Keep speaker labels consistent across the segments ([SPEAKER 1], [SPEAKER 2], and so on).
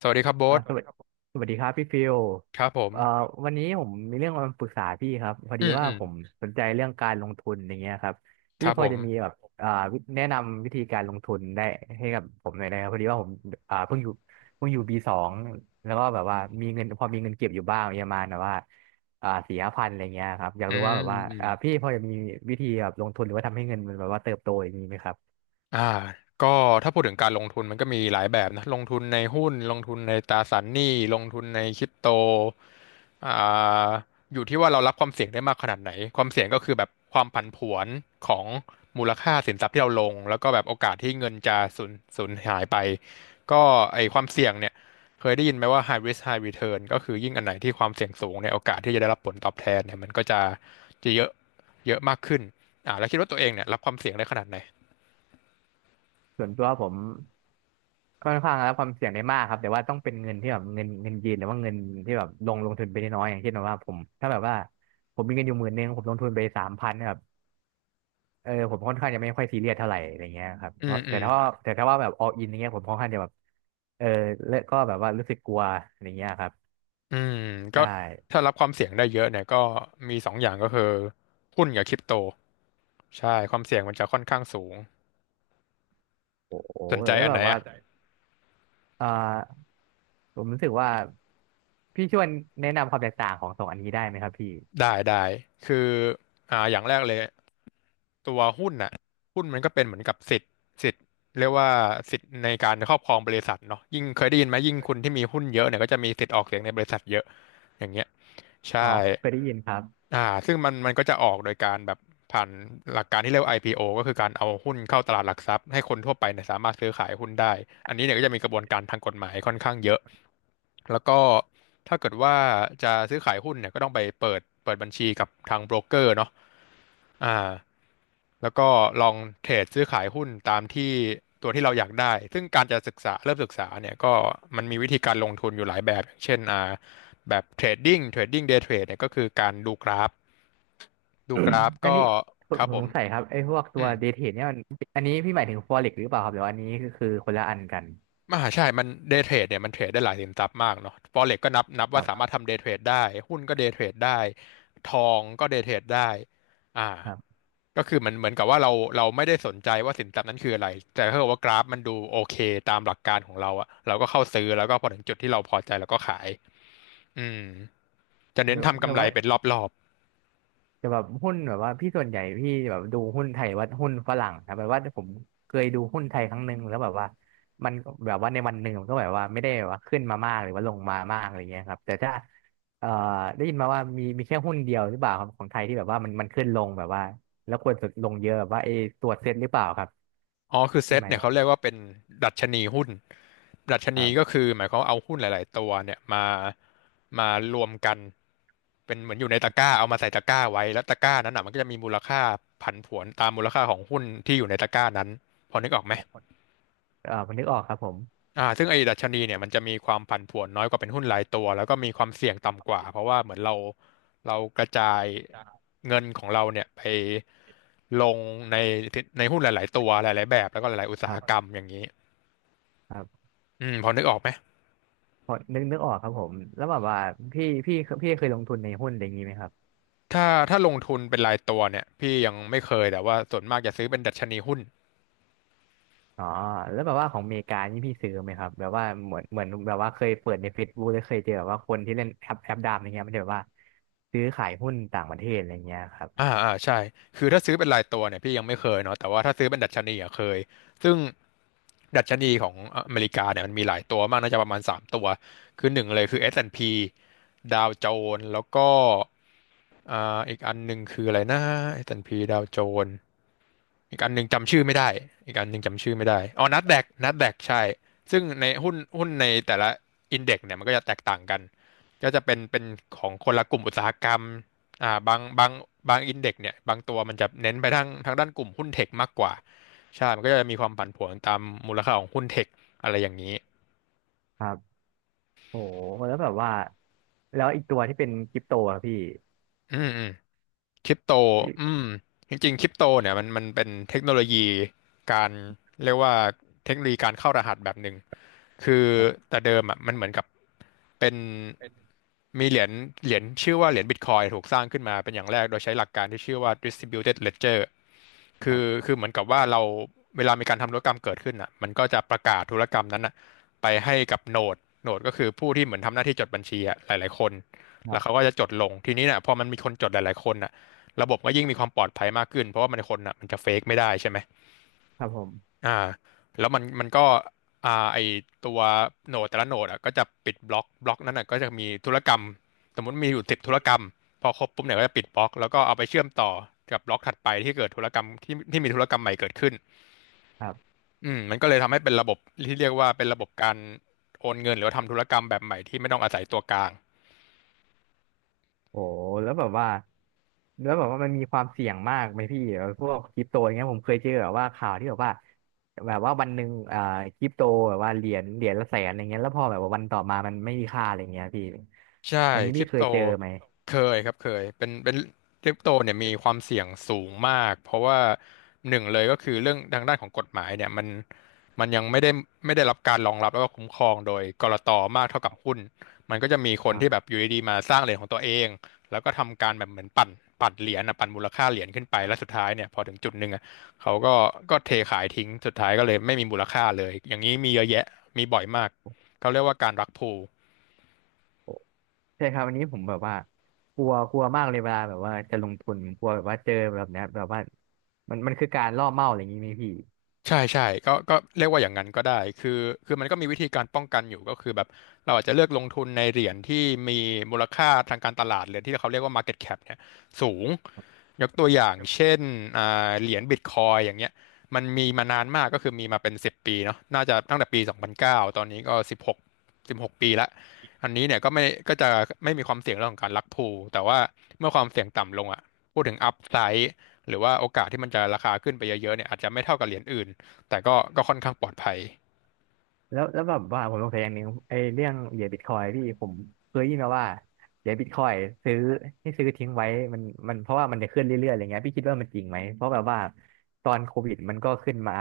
[SPEAKER 1] สวัสดีครับโบ๊
[SPEAKER 2] อ่า
[SPEAKER 1] ท
[SPEAKER 2] สสวัสวัสดีดีครับผมสวัสดีครับพี่ฟิล
[SPEAKER 1] ครับผม
[SPEAKER 2] เอ่อวันนี้ผมมีเรื่องมาปรึกษาพี่ครับพอ
[SPEAKER 1] อื
[SPEAKER 2] ดี
[SPEAKER 1] ม
[SPEAKER 2] ว่า
[SPEAKER 1] อืม
[SPEAKER 2] ผมสนใจเรื่องการลงทุนอย่างเงี้ยครับ
[SPEAKER 1] ค
[SPEAKER 2] พี่
[SPEAKER 1] รับ
[SPEAKER 2] พอ
[SPEAKER 1] ผม
[SPEAKER 2] จะมีแบบอ่าวิแนะนำวิธีการลงทุนได้ให้กับผมหน่อยได้ครับพอดีว่าผมอ่าเพิ่งอยู่เพิ่งอยู่ปีสองแล้วก็แบบว่ามีเงินพอมีเงินเก็บอยู่บ้างประมาณแบบว่าสี่ห้าพันอะไรเงี้ยครับอยาก
[SPEAKER 1] อื
[SPEAKER 2] รู้
[SPEAKER 1] ม
[SPEAKER 2] ว่าแบบว่า
[SPEAKER 1] อืม
[SPEAKER 2] พี่พอจะมีวิธีแบบลงทุนหรือว่าทำให้เงินมันแบบว่าเติบโตอย่างนี้ไหมครับ
[SPEAKER 1] อ่าก็ถ้าพูดถึงการลงทุนมันก็มีหลายแบบนะลงทุนในหุ้นลงทุนในตราสารหนี้ลงทุนในคริปโตอ่าอยู่ที่ว่าเรารับความเสี่ยงได้มากขนาดไหนความเสี่ยงก็คือแบบความผันผวนของมูลค่าสินทรัพย์ที่เราลงแล้วก็แบบโอกาสที่เงินจะสูญหายไปก็ไอความเสี่ยงเนี่ยเคยได้ยินไหมว่า high risk high return ก็คือยิ่งอันไหนที่ความเสี่ยงสูงเนี่ยโอกาสที่จะได้รับผลตอบแทนเนี่ยมันก็จะเยอะเยอะมากขึ้นแล้วคิดว่าตัวเองเนี่ยรับความเสี่ยงได้ขนาดไหน
[SPEAKER 2] ส่วนตัวผม ค่อนข้างรับความเสี่ยงได้มากครับแต่ว่าต้องเป็นเงินที่แบบเงินยืนหรือว่าเงินที่แบบลงทุนไปน้อยๆอย่างเช่นแบบว่าผมถ้าแบบว่าผมมีเงินอยู่หมื่นนึงผมลงทุนไปสามพันแบบผมค่อนข้างจะไม่ค่อยซีเรียสเท่าไหร่อะไรเงี้ยครับ
[SPEAKER 1] อื
[SPEAKER 2] เพ
[SPEAKER 1] ม
[SPEAKER 2] ราะ
[SPEAKER 1] อื
[SPEAKER 2] แต่
[SPEAKER 1] ม
[SPEAKER 2] ถ้าว่าแต่ถ้าว่าแบบ all in อย่างเงี้ยผมค่อนข้างจะแบบเออและก็แบบว่ารู้สึกกลัวอะไรเงี้ยครับ
[SPEAKER 1] อืมก็
[SPEAKER 2] ใช่
[SPEAKER 1] ถ้ารับความเสี่ยงได้เยอะเนี่ยก็มีสองอย่างก็คือหุ้นกับคริปโตใช่ความเสี่ยงมันจะค่อนข้างสูง
[SPEAKER 2] โอ้โห
[SPEAKER 1] สนใจ
[SPEAKER 2] แล้ว
[SPEAKER 1] อัน
[SPEAKER 2] แบ
[SPEAKER 1] ไหน
[SPEAKER 2] บว่า
[SPEAKER 1] อ่ะ
[SPEAKER 2] อ่อผมรู้สึกว่าพี่ช่วยแนะนำความแตกต่างของสองอันนี้ได้ไหมครับพี่
[SPEAKER 1] ได้ได้คืออย่างแรกเลยตัวหุ้นน่ะหุ้นมันก็เป็นเหมือนกับสิทธิ์เรียกว่าสิทธิ์ในการครอบครองบริษัทเนาะยิ่งเคยได้ยินไหมยิ่งคุณที่มีหุ้นเยอะเนี่ยก็จะมีสิทธิ์ออกเสียงในบริษัทเยอะ อย่างเงี้ยใช่
[SPEAKER 2] อ๋อเคยได้ยินครับ
[SPEAKER 1] ซึ่งมันก็จะออกโดยการแบบผ่านหลักการที่เรียกว่า IPO ก็คือการเอาหุ้นเข้าตลาดหลักทรัพย์ให้คนทั่วไปเนี่ยสามารถซื้อขายหุ้นได้อันนี้เนี่ยก็จะมีกระบวนการทางกฎหมายค่อนข้างเยอะแล้วก็ถ้าเกิดว่าจะซื้อขายหุ้นเนี่ยก็ต้องไปเปิดบัญชีกับทางโบรกเกอร์เนาะอ่า แล้วก็ลองเทรดซื้อขายหุ้นตามที่ตัวที่เราอยากได้ซึ่งการจะศึกษาเริ่มศึกษาเนี่ยก็มันมีวิธีการลงทุนอยู่หลายแบบอย่างเช่นแบบเทรดดิ้งเดย์เทรดเนี่ยก็คือการดูกราฟดูกราฟ
[SPEAKER 2] อัน
[SPEAKER 1] ก็
[SPEAKER 2] นี้ผ
[SPEAKER 1] ค
[SPEAKER 2] ม
[SPEAKER 1] รับ
[SPEAKER 2] ผม
[SPEAKER 1] ผ
[SPEAKER 2] ส
[SPEAKER 1] ม
[SPEAKER 2] งสัยครับไอ้พวกตั
[SPEAKER 1] อื
[SPEAKER 2] ว
[SPEAKER 1] ม
[SPEAKER 2] เดทเทนเนี่ยมันอันนี้พี่หมายถึงฟอเร็กหรือเปล่าครับหรือว่าอันนี้คือคนละอันกัน
[SPEAKER 1] ม่าใช่มันเด y t เทรดเนี่ยมันเทรดได้หลายสินทรัพย์มากเนาะ Forex ก็นับ
[SPEAKER 2] ครั
[SPEAKER 1] ว่า
[SPEAKER 2] บ
[SPEAKER 1] สา
[SPEAKER 2] ครั
[SPEAKER 1] มารถ
[SPEAKER 2] บ
[SPEAKER 1] ทำเด y t เทรดได้หุ้นก็เด y t เทรดได้ทองก็เด y t เทรดได้อ่าก็คือมันเหมือนกับว่าเราไม่ได้สนใจว่าสินทรัพย์นั้นคืออะไร แต่ถ้าเกิดว่ากราฟมันดูโอเคตามหลักการของเราอะเราก็เข้าซื้อแล้วก็พอถึงจุดที่เราพอใจเราก็ขายอืมจะ
[SPEAKER 2] ห
[SPEAKER 1] เน้น
[SPEAKER 2] รือ
[SPEAKER 1] ทำ
[SPEAKER 2] หรื
[SPEAKER 1] กำ
[SPEAKER 2] อ
[SPEAKER 1] ไร
[SPEAKER 2] ว่า
[SPEAKER 1] เป็นรอบ
[SPEAKER 2] จะแบบหุ้นแบบว่าพี่ส่วนใหญ่พี่แบบดูหุ้นไทยหรือว่าหุ้นฝรั่งครับแบบว่าผมเคยดูหุ้นไทยครั้งหนึ่งแล้วแบบว่ามันแบบว่าในวันหนึ่งมันก็แบบว่าไม่ได้แบบว่าขึ้นมามากหรือว่าลงมามากอะไรเงี้ยครับแต่ถ้าเอ่อได้ยินมาว่ามีแค่หุ้นเดียวหรือเปล่าครับของไทยที่แบบว่ามันขึ้นลงแบบว่าแล้วควรจะลงเยอะแบบว่าไอ้ตัวเซ็ตหรือเปล่าครับ
[SPEAKER 1] อ๋อคือเซ
[SPEAKER 2] ใช่
[SPEAKER 1] ต
[SPEAKER 2] ไหม
[SPEAKER 1] เนี่ยเขาเรียกว่าเป็นดัชนีหุ้น ดัชนีก็คือหมายความว่าเอาหุ้นหลายๆตัวเนี่ยมารวมกันเป็นเหมือนอยู่ในตะกร้าเอามาใส่ตะกร้าไว้แล้วตะกร้านั้นอ่ะมันก็จะมีมูลค่าผันผวนตามมูลค่าของหุ้นที่อยู่ในตะกร้านั้น พอนึกออกไหม
[SPEAKER 2] ครับ เออนึกออกครับผม
[SPEAKER 1] ซึ่งไอ้ดัชนีเนี่ยมันจะมีความผันผวนน้อยกว่าเป็นหุ้นรายตัวแล้วก็มีความเสี่ยงต่ำกว่า เพราะว่าเหมือนเรากระจายเงินของเราเนี่ยไปลงในในหุ้นหลายๆตัวหลายๆแบบแล้วก็หลายๆอุต
[SPEAKER 2] ค
[SPEAKER 1] สาหกร
[SPEAKER 2] รั
[SPEAKER 1] รม
[SPEAKER 2] บ
[SPEAKER 1] อย่างนี้
[SPEAKER 2] ครับ
[SPEAKER 1] อืมพอนึกออกไหม
[SPEAKER 2] พอนึกออกครับผมแล้วแบบว่าพี่พี่พี่เคยลงทุนในหุ้นอะไรอย่างนี้ไหมครับ
[SPEAKER 1] ถ้าถ้าลงทุนเป็นรายตัวเนี่ยพี่ยังไม่เคยแต่ว่าส่วนมากจะซื้อเป็นดัชนีหุ้น
[SPEAKER 2] อ๋อแล้วแบบว่าของอเมริกานี่พี่ซื้อไหมครับแบบว่าเหมือนแบบว่าเคยเปิดใน Facebook หรือเคยเจอแบบว่าคนที่เล่นแอปดามอย่างเงี้ยมันจะแบบว่าซื้อขายหุ้นต่างประเทศอะไรเงี้ยครับ
[SPEAKER 1] ใช่คือถ้าซื้อเป็นรายตัวเนี่ยพี่ยังไม่เคยเนาะแต่ว่าถ้าซื้อเป็นดัชนีอะเคยซึ่งดัชนีของอเมริกาเนี่ยมันมีหลายตัวมากน่าจะประมาณสามตัวคือหนึ่งเลยคือ S&P ดพีดาวโจนส์แล้วก็อีกอันหนึ่งคืออะไรนะ S&P ดพีดาวโจนส์อีกอันหนึ่งจำชื่อไม่ได้อีกอันหนึ่งจำชื่อไม่ได้อ๋อนัสแดกใช่ซึ่งในหุ้นในแต่ละอินเด็กซ์เนี่ยมันก็จะแตกต่างกันก็จะเป็นของคนละกลุ่มอุตสาหกรรม อ่าบางบางบางอินเด็กซ์เนี่ยบางตัวมันจะเน้นไปทางด้านกลุ่มหุ้นเทคมากกว่าใช่มันก็จะมีความผันผวนตามมูลค่าของหุ้นเทคอะไรอย่างนี้
[SPEAKER 2] ครับโอ้แล้วแบบว่าแล้วอีกตัวที่เป็นคริปโตอะพี่
[SPEAKER 1] อืมอืมคริปโตอื
[SPEAKER 2] พี่
[SPEAKER 1] มจริงๆคริปโตเนี่ยมันเป็นเทคโนโลยีการเรียกว่าเทคโนโลยีการเข้ารหัสแบบหนึ่ง คือ
[SPEAKER 2] ครับ
[SPEAKER 1] แต่เดิมอ่ะมันเหมือนกับเป็นมีเหรียญชื่อว่าเหรียญบิตคอยถูกสร้างขึ้นมาเป็นอย่างแรกโดยใช้หลักการที่ชื่อว่า distributed ledger
[SPEAKER 2] ค
[SPEAKER 1] คื
[SPEAKER 2] รั
[SPEAKER 1] อ
[SPEAKER 2] บ
[SPEAKER 1] คือเหมือนกับว่าเราเวลามีการทำธุรกรรมเกิดขึ้นอ่ะมันก็จะประกาศธุรกรรมนั้นอ่ะไปให้กับโนดโนดก็คือผู้ที่เหมือนทำหน้าที่จดบัญชีอ่ะหลายๆคน
[SPEAKER 2] ครั
[SPEAKER 1] แล้วเขา
[SPEAKER 2] บ
[SPEAKER 1] ก็จะจดลงทีนี้เนี่ยพอมันมีคนจดหลายๆคนอ่ะระบบก็ยิ่งมีความปลอดภัยมากขึ้นเพราะว่ามันคนอ่ะมันจะเฟกไม่ได้ใช่ไหม
[SPEAKER 2] ครับผม
[SPEAKER 1] อ่าแล้วมันมันก็อ่าไอตัวโหนดแต่ละโหนดอ่ะก็จะปิดบล็อกนั้นอ่ะก็จะมีธุรกรรมสมมติมีอยู่10 ธุรกรรมพอครบปุ๊บเนี่ยก็จะปิดบล็อกแล้วก็เอาไปเชื่อมต่อกับบล็อกถัดไปที่เกิดธุรกรรมที่มีธุรกรรมใหม่เกิดขึ้น
[SPEAKER 2] ครับ
[SPEAKER 1] อืมมันก็เลยทำให้เป็นระบบที่เรียกว่าเป็นระบบการโอนเงินหรือว่าทำธุรกรรมแบบใหม่ที่ไม่ต้องอาศัยตัวกลาง
[SPEAKER 2] โอ้แล้วแบบว่า แล้วแบบว่ามันมีความเสี่ยงมากไหมพี่พวกคริปโตอย่างเงี้ยผมเคยเจอแบบว่าข่าวที่แบบว่าแบบว่าวันหนึ่งคริปโตแบบว่าเหรียญละแสนอะไรเงี้ยแล้วพอแบบว่าวันต่อมามันไม่มีค่าอะไรเงี้ยพี่
[SPEAKER 1] ใช่
[SPEAKER 2] อันนี้
[SPEAKER 1] ค
[SPEAKER 2] พี่
[SPEAKER 1] ริป
[SPEAKER 2] เค
[SPEAKER 1] โต
[SPEAKER 2] ยเจอไหม
[SPEAKER 1] เคยครับเคยเป็นคริปโตเนี่ยมีความเสี่ยงสูงมากเพราะว่าหนึ่งเลยก็คือเรื่องทางด้านของกฎหมายเนี่ยมันมันยังไม่ได้รับการรองรับแล้วก็คุ้มครองโดยกลตมากเท่ากับหุ้นมันก็จะมีคนที่
[SPEAKER 2] ค
[SPEAKER 1] แบ
[SPEAKER 2] รั
[SPEAKER 1] บ
[SPEAKER 2] บ
[SPEAKER 1] อยู่ดีๆมาสร้างเหรียญของตัวเองแล้วก็ทำการแบบเหมือนปั่นเหรียญนะปั่นมูลค่าเหรียญขึ้นไปแล้วสุดท้ายเนี่ยพอถึงจุดหนึ่งอะเขาก็เทขายทิ้งสุดท้ายก็เลยไม่มีมูลค่าเลยอย่างนี้มีเยอะแยะมีบ่อยมากเขาเรียกว่าการรักพูล
[SPEAKER 2] โอ้ใช่ครับอันนี้ผมแบบว่ากลัวกลัวมากเลยเวลาแบบว่าจะลงทุนกลัวแบบว่าเจอแบบเนี้ยแบบว่ามันคือการล่อเป้าอะไรอย่างงี้ไหมพี่
[SPEAKER 1] ใช่ใช่ก็เรียกว่าอย่างนั้นก็ได้คือมันก็มีวิธีการป้องกันอยู่ก็คือแบบเราอาจจะเลือกลงทุนในเหรียญที่มีมูลค่าทางการตลาดหรือที่เขาเรียกว่า market cap เนี่ยสูงยกตัวอย่างเช่นอ่เหรียญบิตคอยอย่างเงี้ยมันมีมานานมากก็คือมีมาเป็น10 ปีเนาะน่าจะตั้งแต่ปี2009ตอนนี้ก็สิบหก16 ปีละอันนี้เนี่ยก็จะไม่มีความเสี่ยงเรื่องของการลักพูแต่ว่าเมื่อความเสี่ยงต่ำลงอ่ะพูดถึงอัพไซหรือว่าโอกาสที่มันจะราคาขึ้นไปเยอะๆเนี่ยอาจจะไม่เท่ากับเหรียญอื่น แต่ก็ค่อนข้างปลอดภัย
[SPEAKER 2] แล้วแบบว่าผมสงสัยอย่างหนึ่งไอ้เรื่องเหรียญบิตคอยพี่ผมเคยได้ยินมาว่าเหรียญบิตคอยซื้อซื้อทิ้งไว้มันมันเพราะว่ามันจะขึ้นเรื่อยๆอะไรเงี้ยพี่คิดว่ามันจริงไหมเพราะแบบว่าตอนโควิดมันก็ขึ้นมา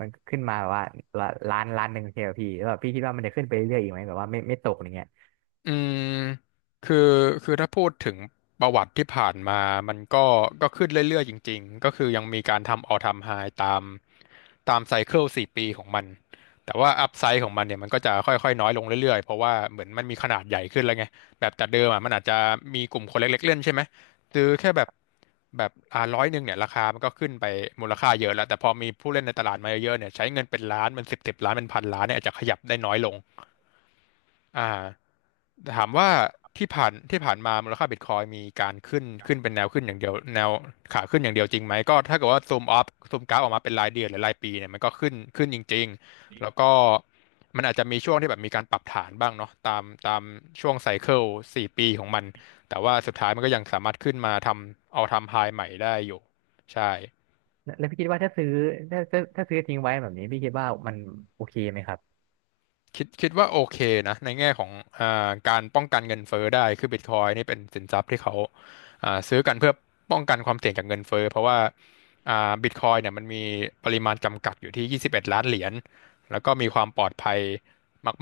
[SPEAKER 2] มันขึ้นมาแบบว่าละล้านหนึ่งใช่ไหมพี่แล้วแบบพี่คิดว่ามันจะขึ้นไปเรื่อยๆอีกไหมแบบว่าไม่ตกอะไรเงี้ย
[SPEAKER 1] อืมคือคือถ้าพูดถึงประวัติที่ผ่านมา มันก็ขึ้นเรื่อยๆจริงๆ ก็คือยังมีการทำออลไทาม์ไฮตามตามไซเคิลสี่ปีของมัน แต่ว่าอัพไซ e ของมันเนี่ยมันก็จะค่อยๆน้อยลงเรื่อยๆ เพราะว่าเหมือนมันมีขนาดใหญ่ขึ้นแล้วไง แบบแต่เดิมอ่ะมันอาจจะมีกลุ่มคนเล็กๆเล่นใช่ไหมซื้อแค่แบบ100เนี่ยราคามันก็ขึ้นไปมูลค่าเยอะแล้วแต่พอมีผู้เล่นในตลาดมาเยอะๆเนี่ยใช้เงินเป็นล้านเป็นสิบล้านเป็นพันล้านเนี่ยอาจจะขยับได้น้อยลง อ่าถามว่าที่ผ่านมามูลค่าบิตคอยมีการขึ้นเป็นแนวขึ้นอย่างเดียวแนวขาขึ้นอย่างเดียวจริงไหมก็ถ้าเกิดว่าซูมอัพซูมกราฟออกมาเป็นรายเดือนหรือรายปีเนี่ยมันก็ขึ้นจริงๆแล้วก็มันอาจจะมีช่วงที่แบบมีการปรับฐานบ้างเนาะตามช่วงไซเคิลสี่ปีของมันแต่ว่าสุดท้ายมันก็ยังสามารถขึ้นมาทำเอาทำไฮใหม่ได้อยู่ใช่
[SPEAKER 2] แล้วพี่คิดว่าถ้าซื้อทิ้งไว้แบบนี้พี่คิดว่ามันโอเคไหมครับ
[SPEAKER 1] คิดว่าโอเคนะในแง่ของการป้องกันเงินเฟ้อได้คือบิตคอยนี่เป็นสินทรัพย์ที่เขาซื้อกันเพื่อป้องกันความเสี่ยงจากเงินเฟ้อเพราะว่าบิตคอยเนี่ยมันมีปริมาณจำกัดอยู่ที่21ล้านเหรียญแล้วก็มีความปลอดภัย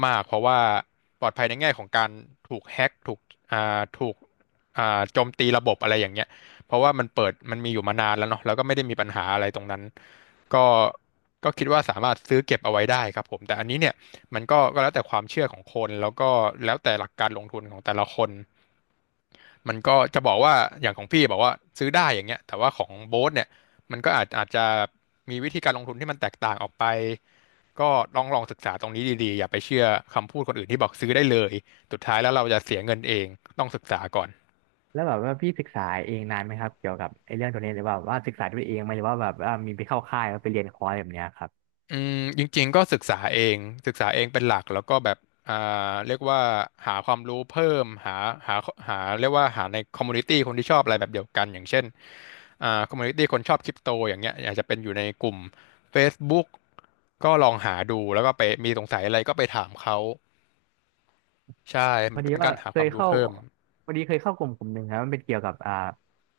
[SPEAKER 1] มากๆเพราะว่าปลอดภัยในแง่ของการถูกแฮ็กถูกโจมตีระบบอะไรอย่างเงี้ยเพราะว่ามันเปิดมันมีอยู่มานานแล้วเนาะแล้วก็ไม่ได้มีปัญหาอะไรตรงนั้นก็ก็คิดว่าสามารถซื้อเก็บเอาไว้ได้ครับผมแต่อันนี้เนี่ย มันก็แล้วแต่ความเชื่อของคนแล้วก็แล้วแต่หลักการลงทุนของแต่ละคนมันก็จะบอกว่าอย่างของพี่บอกว่าซื้อได้อย่างเงี้ยแต่ว่าของโบ๊ทเนี่ยมันก็อาจจะมีวิธีการลงทุนที่มันแตกต่างออกไปก็ลองศึกษาตรงนี้ดีๆอย่าไปเชื่อคำพูดคนอื่นที่บอกซื้อได้เลยสุดท้ายแล้วเราจะเสียเงินเองต้องศึกษาก่อน
[SPEAKER 2] แล้วแบบว่าพี่ศึกษาเองนานไหมครับเกี่ยวกับไอ้เรื่องตัวนี้หรือว่าศึกษาด้วยเองไหมหรือว่าแบบว่ามีไปเข้าค่ายแล้วไปเรียนคอร์สแบบเนี้ยครับ
[SPEAKER 1] อืมจริงๆก็ศึกษาเองเป็นหลักแล้วก็แบบอ่าเรียกว่าหาความรู้เพิ่มหาหาหาเรียกว่าหาในคอมมูนิตี้คนที่ชอบอะไรแบบเดียวกันอย่างเช่นคอมมูนิตี้คนชอบคริปโตอย่างเงี้ยอยากจะเป็นอยู่ในกลุ่ม Facebook ก็ลองหาดูแล้วก็ไปมีสงสัยอะไรก็ไปถามเขาใช่
[SPEAKER 2] พ
[SPEAKER 1] มั
[SPEAKER 2] อ
[SPEAKER 1] นก็
[SPEAKER 2] ดี
[SPEAKER 1] เป็น
[SPEAKER 2] ว่า
[SPEAKER 1] การหา
[SPEAKER 2] เค
[SPEAKER 1] ควา
[SPEAKER 2] ย
[SPEAKER 1] มรู้
[SPEAKER 2] เข้า
[SPEAKER 1] เพิ่ม
[SPEAKER 2] พอดีเคยเข้ากลุ่มกลุ่มหนึ่งครับมันเป็นเกี่ยวกับ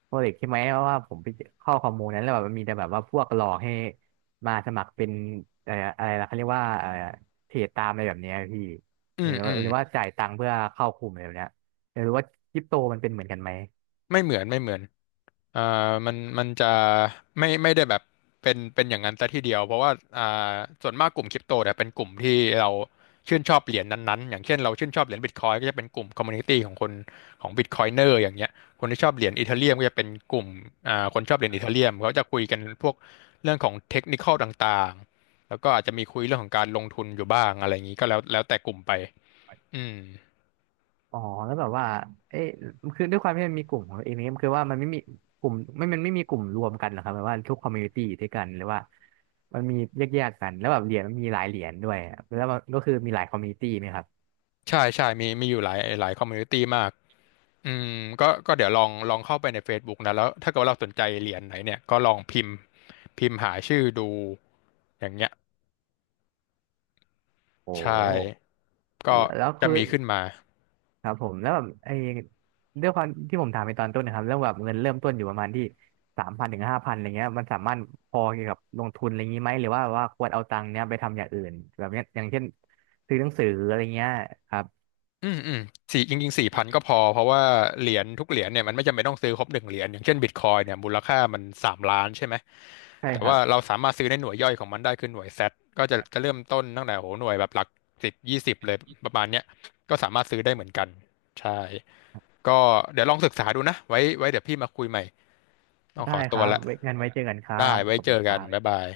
[SPEAKER 2] โปรเจกต์ใช่ไหมเพราะว่าผมไปเข้าข้อมูลนั้นแล้วแบบมันมีแต่แบบว่าพวกหลอกให้มาสมัครเป็นอะไรอะไรนะเขาเรียกว่าอะไรเทรดตามอะไรแบบเนี้ยพี่
[SPEAKER 1] อื
[SPEAKER 2] หรื
[SPEAKER 1] ม
[SPEAKER 2] อ
[SPEAKER 1] อื
[SPEAKER 2] ว่า
[SPEAKER 1] ม
[SPEAKER 2] หรือว่าจ่ายตังค์เพื่อเข้ากลุ่มอะไรแบบเนี้ยอยากรู้ว่าคริปโตมันเป็นเหมือนกันไหม
[SPEAKER 1] ไม่เหมือนไม่เหมือน อ่มันจะไม่ได้แบบเป็นอย่างนั้นซะทีเดียวเพราะว่าอ่าส่วนมากกลุ่มคริปโตเนี่ยเป็นกลุ่มที่เราชื่นชอบเหรียญนั้นๆอย่างเช่นเราชื่นชอบเหรียญบิตคอยก็จะเป็นกลุ่มคอมมูนิตี้ของคนของบิตคอยเนอร์อย่างเงี้ยคนที่ชอบเหรียญอีเธเรียมก็จะเป็นกลุ่มคนชอบเหรียญอีเธเรียมเขาจะคุยกันพวกเรื่องของเทคนิคอลต่างๆแล้วก็อาจจะมีคุยเรื่องของการลงทุนอยู่บ้างอะไรอย่างนี้ก็แล้วแต่กลุ่มไปอืม
[SPEAKER 2] อ๋อแล้วแบบว่าเอ๊ะคือด้วยความที่มันมีกลุ่มของตัวเองเนี่ยคือว่ามันไม่มีกลุ่มไม่มันไม่มีกลุ่มรวมกันเหรอครับแบบว่าทุกคอมมูนิตี้ด้วยกันหรือว่ามันมีแยกๆกันแล้วแบบเหรียญมันมีหลายเหรียญด้วยอะแล้วมันก็คือมีหลายคอมมูนิตี้ไหมครับ
[SPEAKER 1] ใช่ใช่มีอยู่หลายคอมมูนิตี้มาก อืมก็เดี๋ยวลองเข้าไปใน Facebook นะแล้วถ้าเกิดว่าเราสนใจเหรียญไหนเนี่ยก็ลองพิมพ์หาชื่อดูอย่างเงี้ย
[SPEAKER 2] โอ้
[SPEAKER 1] ใช่ก็
[SPEAKER 2] แล้ว
[SPEAKER 1] จะ
[SPEAKER 2] คือ
[SPEAKER 1] มีขึ้นมา
[SPEAKER 2] ครับผมแล้วแบบไอ้ด้วยความที่ผมถามไปตอนต้นนะครับเรื่องแบบเงินเริ่มต้นอยู่ประมาณที่สามพันถึงห้าพันอะไรเงี้ยมันสามารถพอเกี่ยวกับลงทุนอะไรงี้ไหมหรือว่าควรเอาตังค์เนี้ยไปทำอย่างอื่นแบบเนี้ยอย่างเช่นซื้อหนังสืออะไรเงี้ยครับ
[SPEAKER 1] อืมอืมจริงๆ4,000ก็พอเพราะว่าเหรียญทุกเหรียญเนี่ยมันไม่จำเป็นต้องซื้อครบหนึ่งเหรียญอย่างเช่นบิตคอยเนี่ยมูลค่ามัน3 ล้านใช่ไหม
[SPEAKER 2] ใช่
[SPEAKER 1] แต่
[SPEAKER 2] ครั
[SPEAKER 1] ว่า
[SPEAKER 2] บ
[SPEAKER 1] เราสามารถซื้อในหน่วยย่อยของมันได้คือหน่วยแซทก็จะเริ่มต้นตั้งแต่โหหน่วยแบบหลักสิบ20เลยประมาณเนี้ยก็สามารถซื้อได้เหมือนกันใช่ ก็เดี๋ยวลองศึกษาดูนะไว้เดี๋ยวพี่มาคุยใหม่ต้อง
[SPEAKER 2] ได้
[SPEAKER 1] ขอ
[SPEAKER 2] ค
[SPEAKER 1] ตัว
[SPEAKER 2] รับ
[SPEAKER 1] ละ
[SPEAKER 2] ไว้งั้นไว้เจอกันครั
[SPEAKER 1] ได้
[SPEAKER 2] บขอ
[SPEAKER 1] ไว้
[SPEAKER 2] บ
[SPEAKER 1] เจ
[SPEAKER 2] คุณ
[SPEAKER 1] อ
[SPEAKER 2] ค
[SPEAKER 1] กั
[SPEAKER 2] รั
[SPEAKER 1] น
[SPEAKER 2] บ
[SPEAKER 1] บ๊ายบาย